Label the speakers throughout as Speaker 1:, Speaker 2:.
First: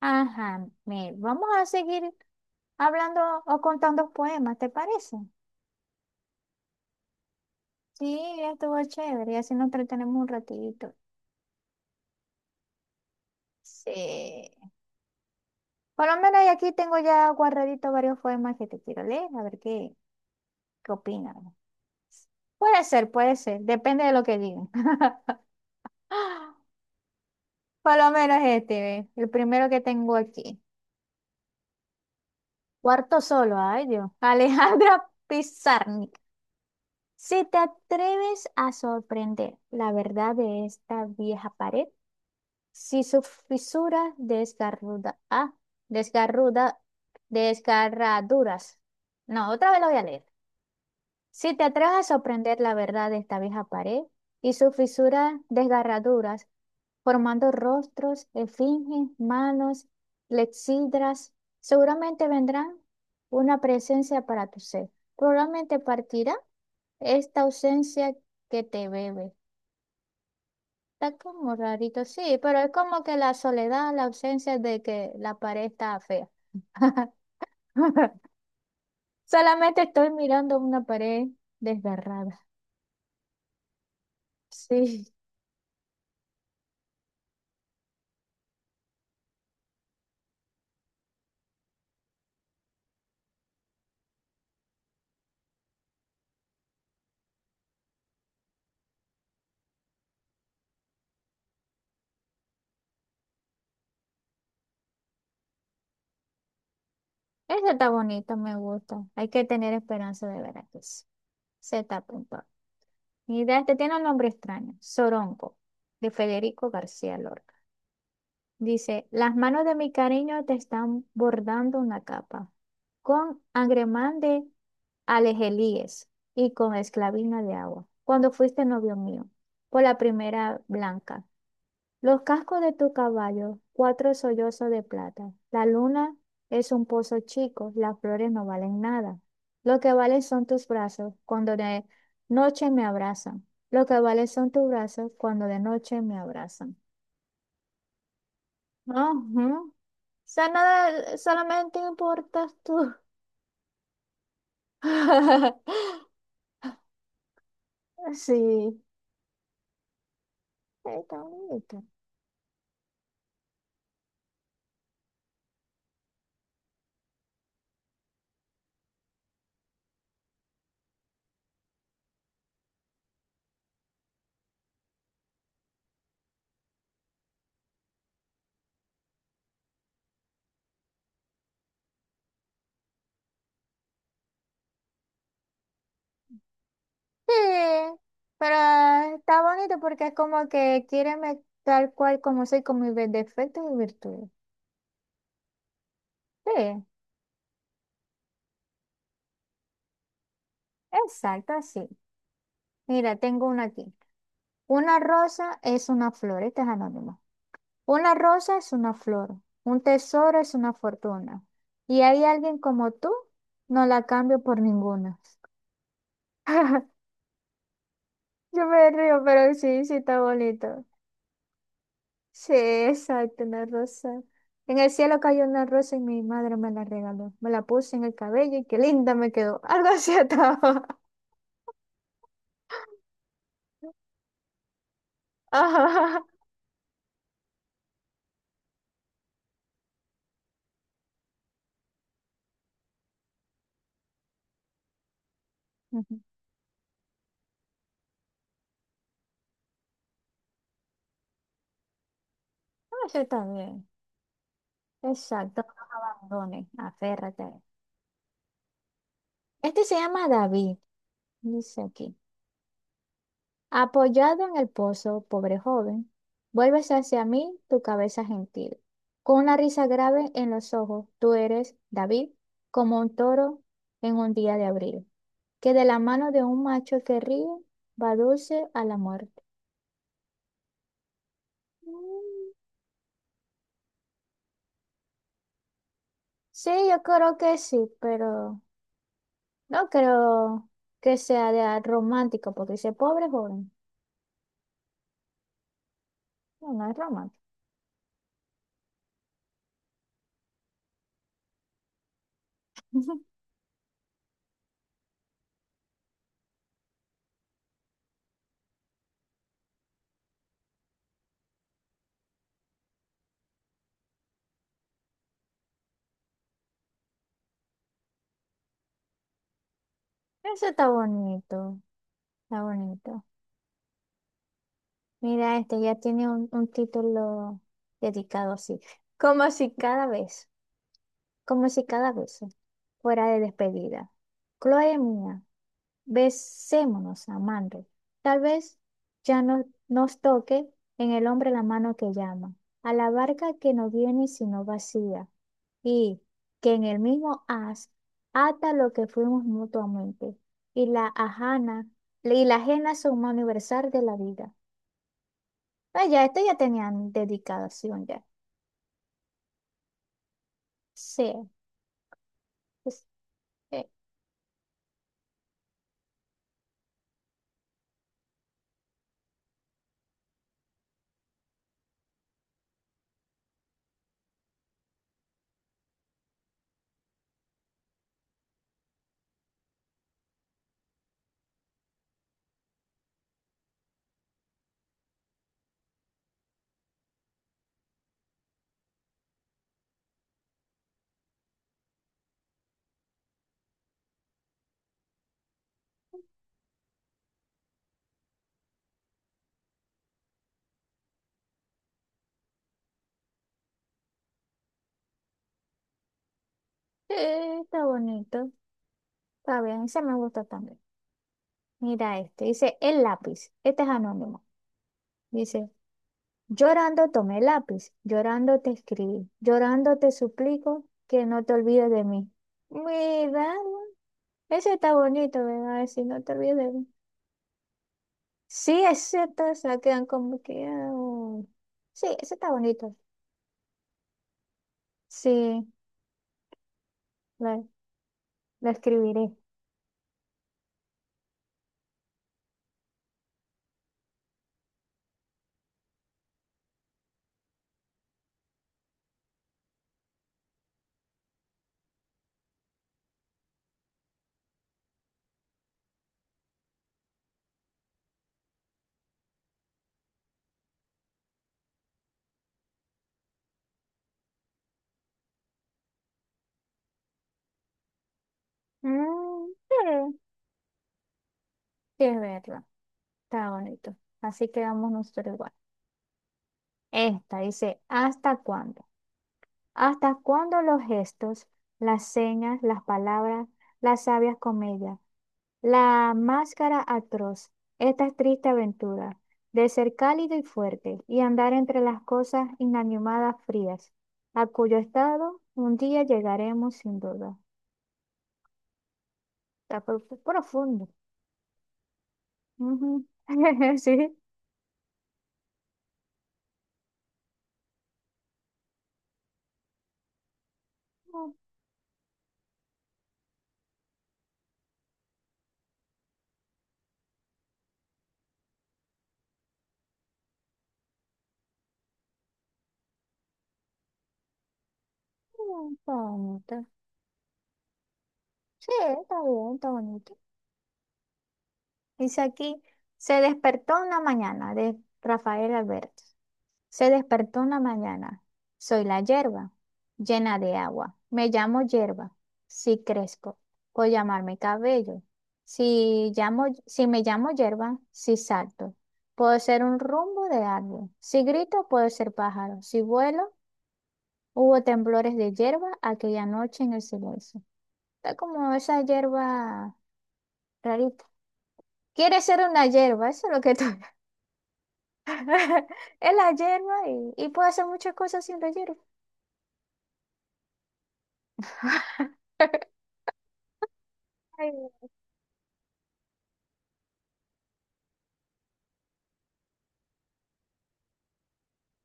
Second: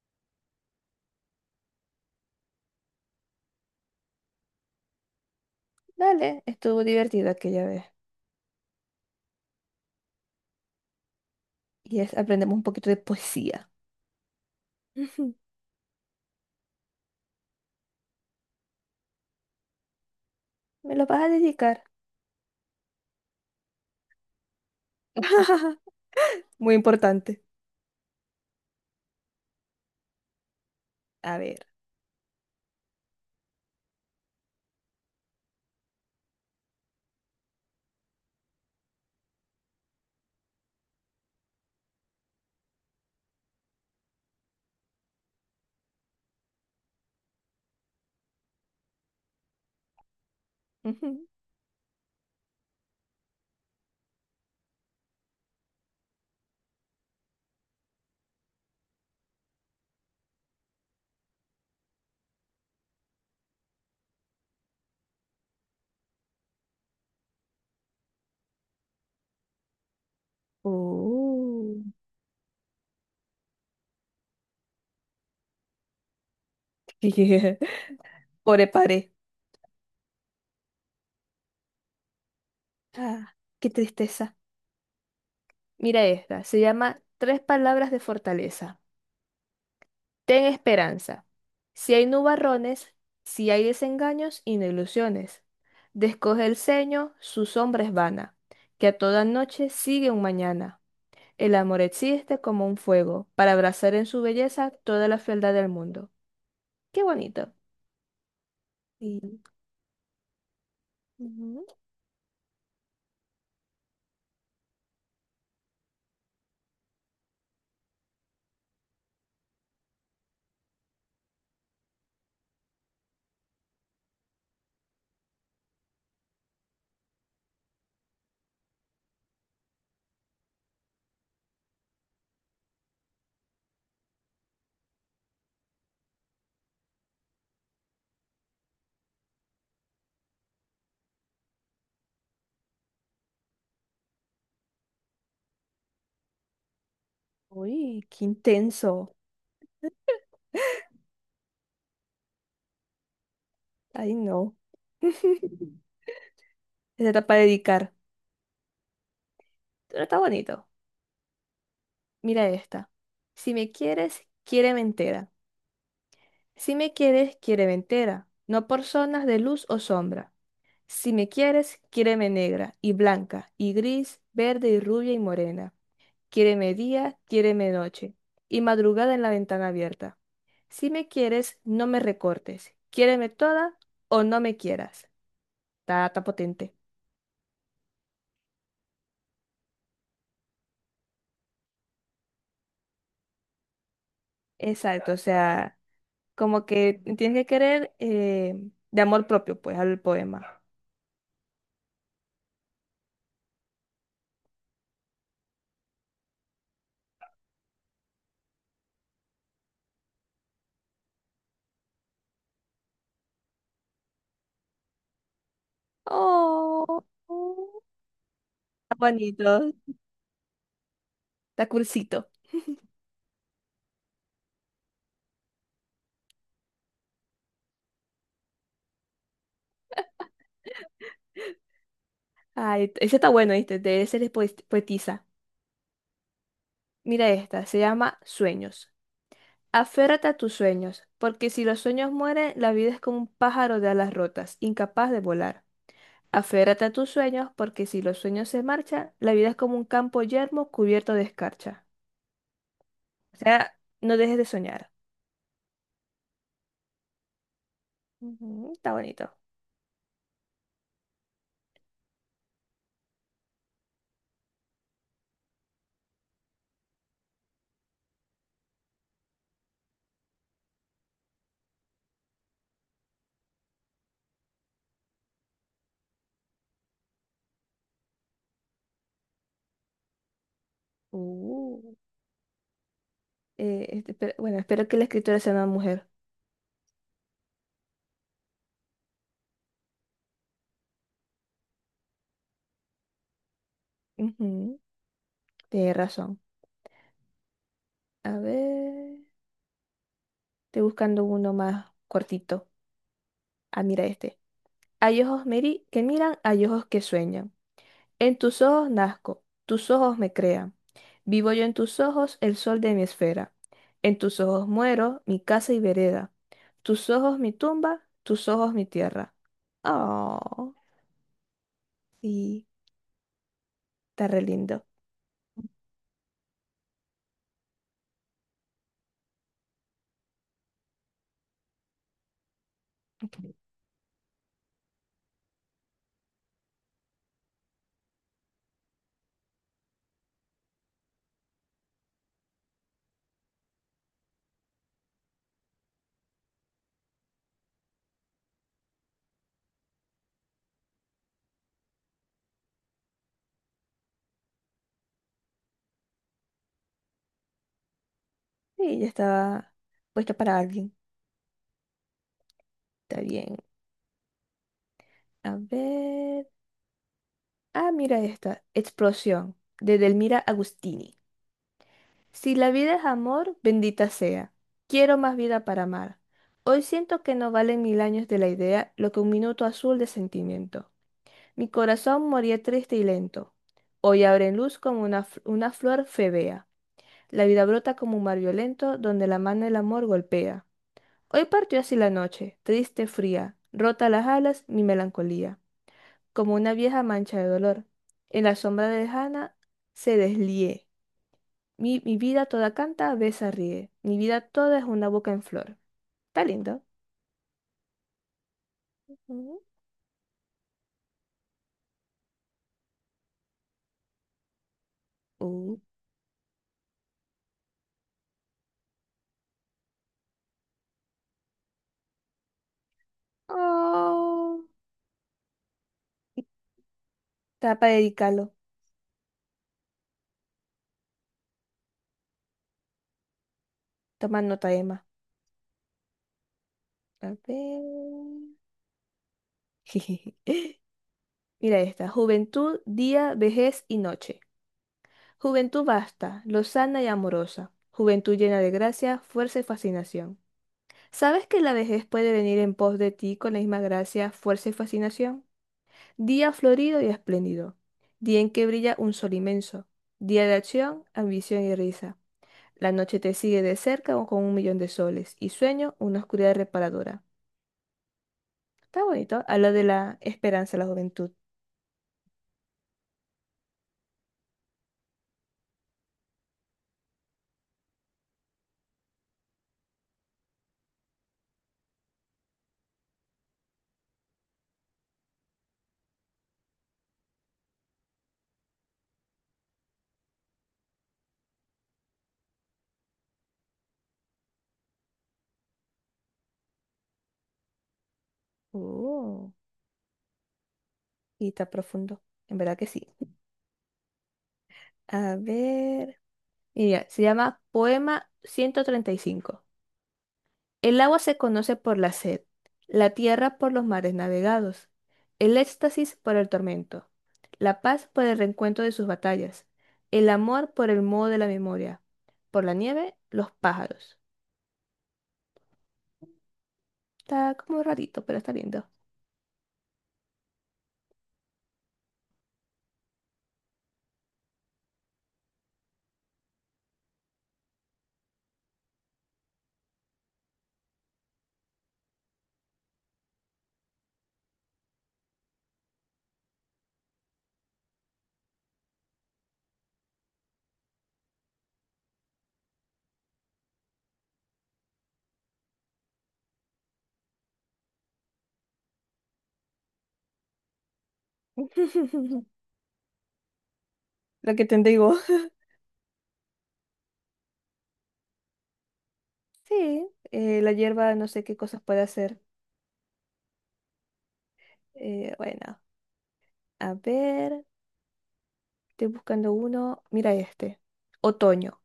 Speaker 1: Ajá, mira, vamos a seguir hablando o contando poemas, ¿te parece?
Speaker 2: Dale, estuvo divertido aquella vez.
Speaker 1: Sí, estuvo chévere, y así nos entretenemos un ratito.
Speaker 2: Y es, aprendemos un poquito de poesía.
Speaker 1: Sí.
Speaker 2: Ujú.
Speaker 1: Por lo menos y aquí tengo ya guardaditos varios poemas que te quiero leer, a ver qué, qué
Speaker 2: ¿Me lo vas a
Speaker 1: opinas.
Speaker 2: dedicar?
Speaker 1: Puede ser, depende de lo que digan.
Speaker 2: Muy importante.
Speaker 1: Por lo menos este, ve, el primero que tengo aquí.
Speaker 2: A ver.
Speaker 1: Cuarto solo, ay Dios. Alejandra Pizarnik. Si te atreves a sorprender la verdad de esta vieja pared, si su fisura desgarruda, desgarraduras. No, otra vez lo voy a leer.
Speaker 2: Ujú.
Speaker 1: Si te atreves a sorprender la verdad de esta vieja pared y sus fisuras desgarraduras, formando rostros, esfinges, manos, lexidras, seguramente vendrán una presencia para tu ser. Probablemente partirá esta ausencia que te bebe. Está como
Speaker 2: Uh,
Speaker 1: rarito, sí, pero es como que la soledad, la ausencia de que la pared está fea.
Speaker 2: yeah. Pobre paré.
Speaker 1: Solamente estoy mirando una pared desgarrada.
Speaker 2: Ah, qué tristeza.
Speaker 1: Sí,
Speaker 2: Mira esta. Se llama Tres palabras de fortaleza. Ten esperanza. Si hay nubarrones, si hay desengaños y no ilusiones. Descoge el ceño, su sombra es vana, que a toda noche sigue un mañana. El amor existe como un fuego, para abrazar en su belleza toda la fealdad del mundo. Qué bonito.
Speaker 1: esa está bonita, me gusta. Hay
Speaker 2: Sí.
Speaker 1: que tener esperanza de ver que sí.
Speaker 2: Ujú.
Speaker 1: Se está apuntando. Mira, este tiene un nombre extraño, Soronco, de Federico García Lorca. Dice, las manos de mi cariño te están bordando una capa con agremán de alejelíes y con esclavina de agua. Cuando fuiste novio mío, por la primera blanca. Los cascos de tu caballo, cuatro sollozos de plata. La luna es un pozo chico, las flores no valen nada. Lo que valen son tus brazos cuando de noche me abrazan. Lo que valen son tus brazos cuando de noche me abrazan.
Speaker 2: Uy, qué
Speaker 1: Ajá.
Speaker 2: intenso.
Speaker 1: O sea, nada, solamente importas tú.
Speaker 2: Ay, no. Esa está para dedicar.
Speaker 1: Sí,
Speaker 2: Pero está bonito.
Speaker 1: está bonito.
Speaker 2: Mira esta. Si me quieres, quiéreme entera. Si me quieres, quiéreme entera. No por zonas de luz o sombra. Si me quieres, quiéreme negra y blanca y gris, verde y rubia y morena. Quiéreme día, quiéreme noche, y madrugada en la ventana abierta. Si me quieres, no me recortes. Quiéreme toda o no me quieras. Está, está potente.
Speaker 1: Sí, pero está bonito porque es como que quiéreme tal cual como soy, con mis defectos y virtudes.
Speaker 2: Exacto, o sea, como
Speaker 1: Sí,
Speaker 2: que tienes que querer de amor propio, pues, al poema.
Speaker 1: exacto, así. Mira, tengo una aquí. Una rosa es una flor, este es anónimo. Una rosa es una flor, un tesoro es una fortuna. Y hay alguien como tú, no la cambio por ninguna.
Speaker 2: Oh, oh,
Speaker 1: Yo me
Speaker 2: está
Speaker 1: río, pero
Speaker 2: bonito,
Speaker 1: sí, sí está bonito.
Speaker 2: está cursito.
Speaker 1: Sí, exacto, una rosa. En el cielo cayó una rosa y mi madre me la regaló. Me la puse en el cabello y qué linda me quedó. Algo así estaba.
Speaker 2: Ay, ese está bueno, este, de ese les poetiza.
Speaker 1: Ajá.
Speaker 2: Mira esta, se llama Sueños. Aférrate a tus sueños, porque si los sueños mueren, la vida es como un pájaro de alas rotas, incapaz de volar.
Speaker 1: Ujú.
Speaker 2: Aférrate a tus sueños, porque si los sueños se marchan, la vida es como un campo yermo cubierto de escarcha.
Speaker 1: Eso
Speaker 2: O
Speaker 1: está
Speaker 2: sea,
Speaker 1: bien.
Speaker 2: no dejes de soñar.
Speaker 1: Exacto, no nos abandones, aférrate.
Speaker 2: Ujú, está bonito.
Speaker 1: Este se llama David, dice aquí. Apoyado en el pozo, pobre joven, vuelves hacia mí tu cabeza gentil. Con una risa grave en los ojos, tú eres, David, como un toro en un día de abril, que de la mano de un macho que ríe va dulce a la muerte.
Speaker 2: Uh,
Speaker 1: Mm,
Speaker 2: Este, bueno, espero que la escritora sea una mujer.
Speaker 1: sí, yo creo que sí, pero no creo que sea de romántico, porque dice pobre joven.
Speaker 2: Ujú, tienes razón.
Speaker 1: No, no es romántico.
Speaker 2: A ver, estoy buscando uno más cortito. Ah, mira este. Hay ojos, Mary, que miran, hay ojos que sueñan. En tus ojos nazco, tus ojos me crean. Vivo yo en tus ojos, el sol de mi esfera. En tus ojos muero, mi casa y vereda. Tus ojos mi tumba, tus ojos mi tierra.
Speaker 1: Eso
Speaker 2: Oh,
Speaker 1: está bonito, está
Speaker 2: sí,
Speaker 1: bonito.
Speaker 2: está re lindo.
Speaker 1: Mira, este ya tiene un título dedicado así. Como si cada vez, como si cada vez fuera de despedida. Chloe mía, besémonos, amando. Tal vez ya no, nos toque en el hombre la mano que llama, a la barca que no viene sino vacía, y que en el mismo haz ata lo que fuimos mutuamente, y la ajana, y la ajena suma universal de la vida. Ah, ya, esto ya tenían dedicación ya.
Speaker 2: Sí, ya estaba puesta para alguien.
Speaker 1: Sí, pues,
Speaker 2: Está bien.
Speaker 1: eh,
Speaker 2: A ver. Ah, mira esta. Explosión, de Delmira Agustini. Si la vida es amor, bendita sea. Quiero más vida para amar. Hoy siento que no valen mil años de la idea lo que un minuto azul de sentimiento. Mi corazón moría triste y lento. Hoy abre en luz como una, una flor febea. La vida brota como un mar violento donde la mano del amor golpea. Hoy partió así la noche, triste, fría, rota las alas, mi melancolía, como una vieja mancha de dolor. En la sombra lejana se deslié. Mi vida toda canta, besa, ríe. Mi vida toda es una boca en flor. Está lindo.
Speaker 1: está bonito. Está
Speaker 2: Ujú.
Speaker 1: bien, ese me gusta también. Mira este, dice el lápiz. Este es anónimo. Dice,
Speaker 2: Uh.
Speaker 1: llorando tomé el lápiz, llorando te escribí, llorando te suplico que no te olvides de mí. Mira,
Speaker 2: Oh.
Speaker 1: ese está bonito, ¿verdad? Si no te olvides de mí.
Speaker 2: Está para dedicarlo.
Speaker 1: Sí, es cierto, se quedan como que... ah, sí, ese está bonito.
Speaker 2: Toma nota, Emma.
Speaker 1: Sí,
Speaker 2: A
Speaker 1: lo,
Speaker 2: ver.
Speaker 1: lo escribiré.
Speaker 2: Mira esta. Juventud, día, vejez y noche. Juventud vasta, lozana y amorosa. Juventud llena de gracia, fuerza y fascinación. ¿Sabes que la vejez puede venir en pos de ti con la misma gracia, fuerza y fascinación? Día florido y espléndido, día en que brilla un sol inmenso, día de acción, ambición y risa. La noche te sigue de cerca o con un millón de soles y sueño una oscuridad reparadora. Está bonito,
Speaker 1: Mm,
Speaker 2: habla de
Speaker 1: sí,
Speaker 2: la esperanza, la juventud.
Speaker 1: es verdad, está bonito. Así quedamos nosotros igual. Esta dice, ¿hasta cuándo? ¿Hasta cuándo los gestos, las señas, las palabras, las sabias comedias, la máscara atroz, esta triste aventura de ser cálido y fuerte y andar entre las cosas inanimadas frías, a cuyo estado un día llegaremos sin duda?
Speaker 2: Oh,
Speaker 1: Está profundo.
Speaker 2: y está profundo, en verdad que
Speaker 1: Ujú.
Speaker 2: sí.
Speaker 1: Sí.
Speaker 2: A ver, mira, se llama Poema 135. El agua se conoce por la sed, la tierra por los mares navegados, el éxtasis por el tormento, la paz por el reencuentro de sus batallas, el amor por el modo de la memoria, por la nieve, los pájaros.
Speaker 1: Está bonito.
Speaker 2: Está como rarito, pero está
Speaker 1: Sí,
Speaker 2: lindo.
Speaker 1: está bien, está bonito. Dice aquí, se despertó una mañana de Rafael Alberto. Se despertó una mañana. Soy la hierba, llena de agua. Me llamo hierba. Si crezco, puedo llamarme cabello. Si llamo, si me llamo hierba, si salto, puedo ser un rumbo de árbol. Si grito, puedo ser pájaro. Si vuelo, hubo temblores de hierba aquella noche en el silencio. Está como esa hierba rarita. Quiere ser una hierba, eso es lo que está.
Speaker 2: Lo que te digo.
Speaker 1: Es la hierba y puedo hacer muchas cosas sin la hierba.
Speaker 2: Sí, la hierba no sé qué cosas puede hacer.
Speaker 1: Ay,
Speaker 2: Bueno, a ver, estoy buscando uno. Mira este. Otoño.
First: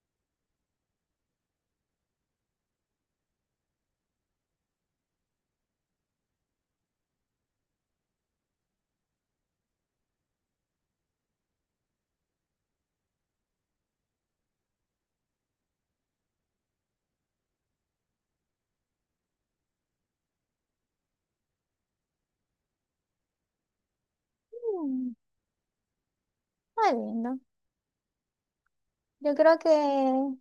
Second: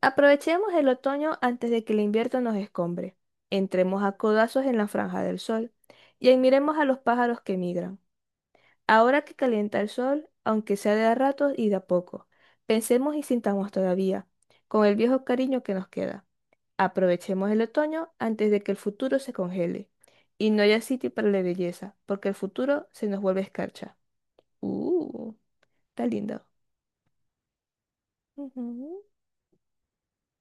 Speaker 2: Aprovechemos el otoño antes de que el invierno nos escombre. Entremos a codazos en la franja del sol y admiremos a los pájaros que migran. Ahora que calienta el sol, aunque sea de a ratos y de a poco, pensemos y sintamos todavía, con el viejo cariño que nos queda. Aprovechemos el otoño antes de que el futuro se congele y no haya sitio para la belleza, porque el futuro se nos vuelve escarcha.
Speaker 1: mm,
Speaker 2: Uh, está lindo.
Speaker 1: está lindo.
Speaker 2: Ujú.
Speaker 1: Yo creo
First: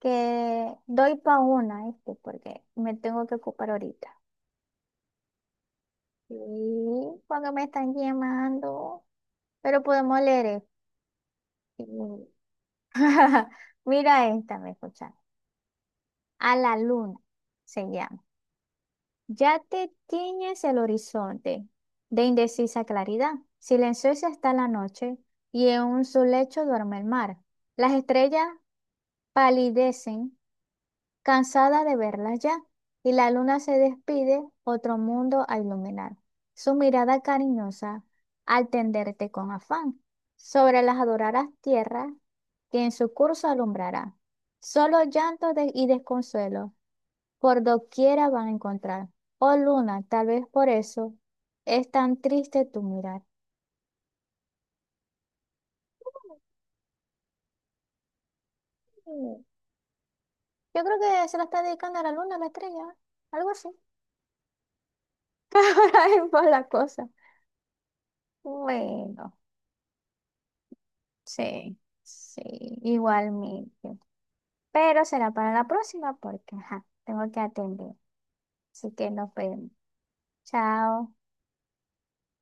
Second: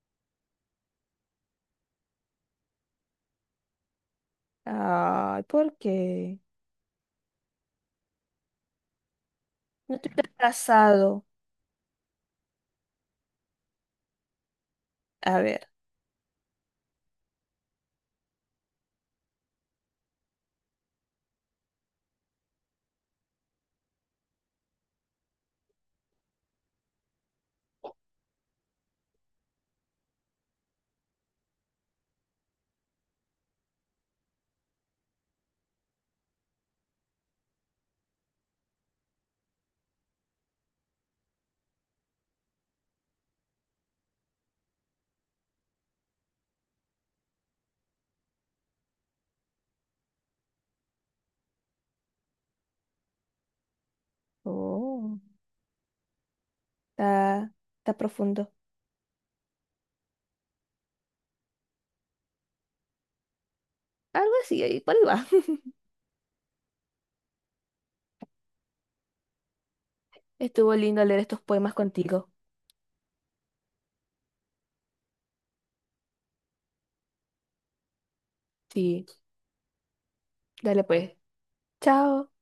Speaker 1: que doy pa' una, este, porque me tengo que ocupar ahorita.
Speaker 2: Ay, ¿por
Speaker 1: Sí,
Speaker 2: qué?
Speaker 1: porque me están llamando, pero
Speaker 2: No te
Speaker 1: podemos
Speaker 2: has
Speaker 1: leer esto.
Speaker 2: casado.
Speaker 1: Sí. Mira esta, me escuchan.
Speaker 2: A ver.
Speaker 1: A la luna se llama. Ya te tiñes el horizonte de indecisa claridad. Silenciosa está la noche y en su lecho duerme el mar. Las estrellas palidecen, cansada de verlas ya, y la luna se despide, otro mundo a iluminar. Su mirada cariñosa al tenderte con afán sobre las adoradas tierras que en su curso alumbrará. Solo llanto y desconsuelo por doquiera van a encontrar. Oh luna, tal vez por eso es tan triste tu mirar.
Speaker 2: Oh, está, está profundo.
Speaker 1: Mm, yo creo que se la está dedicando a la luna, a la estrella, algo así.
Speaker 2: Algo así, ahí por ahí va.
Speaker 1: Ahí va la cosa. Bueno,
Speaker 2: Estuvo lindo leer estos poemas
Speaker 1: sí,
Speaker 2: contigo.
Speaker 1: sí, igualmente. Pero será para la próxima porque ajá, tengo que atender. Así
Speaker 2: Sí,
Speaker 1: que nos vemos.
Speaker 2: dale
Speaker 1: Chao.
Speaker 2: pues. Chao.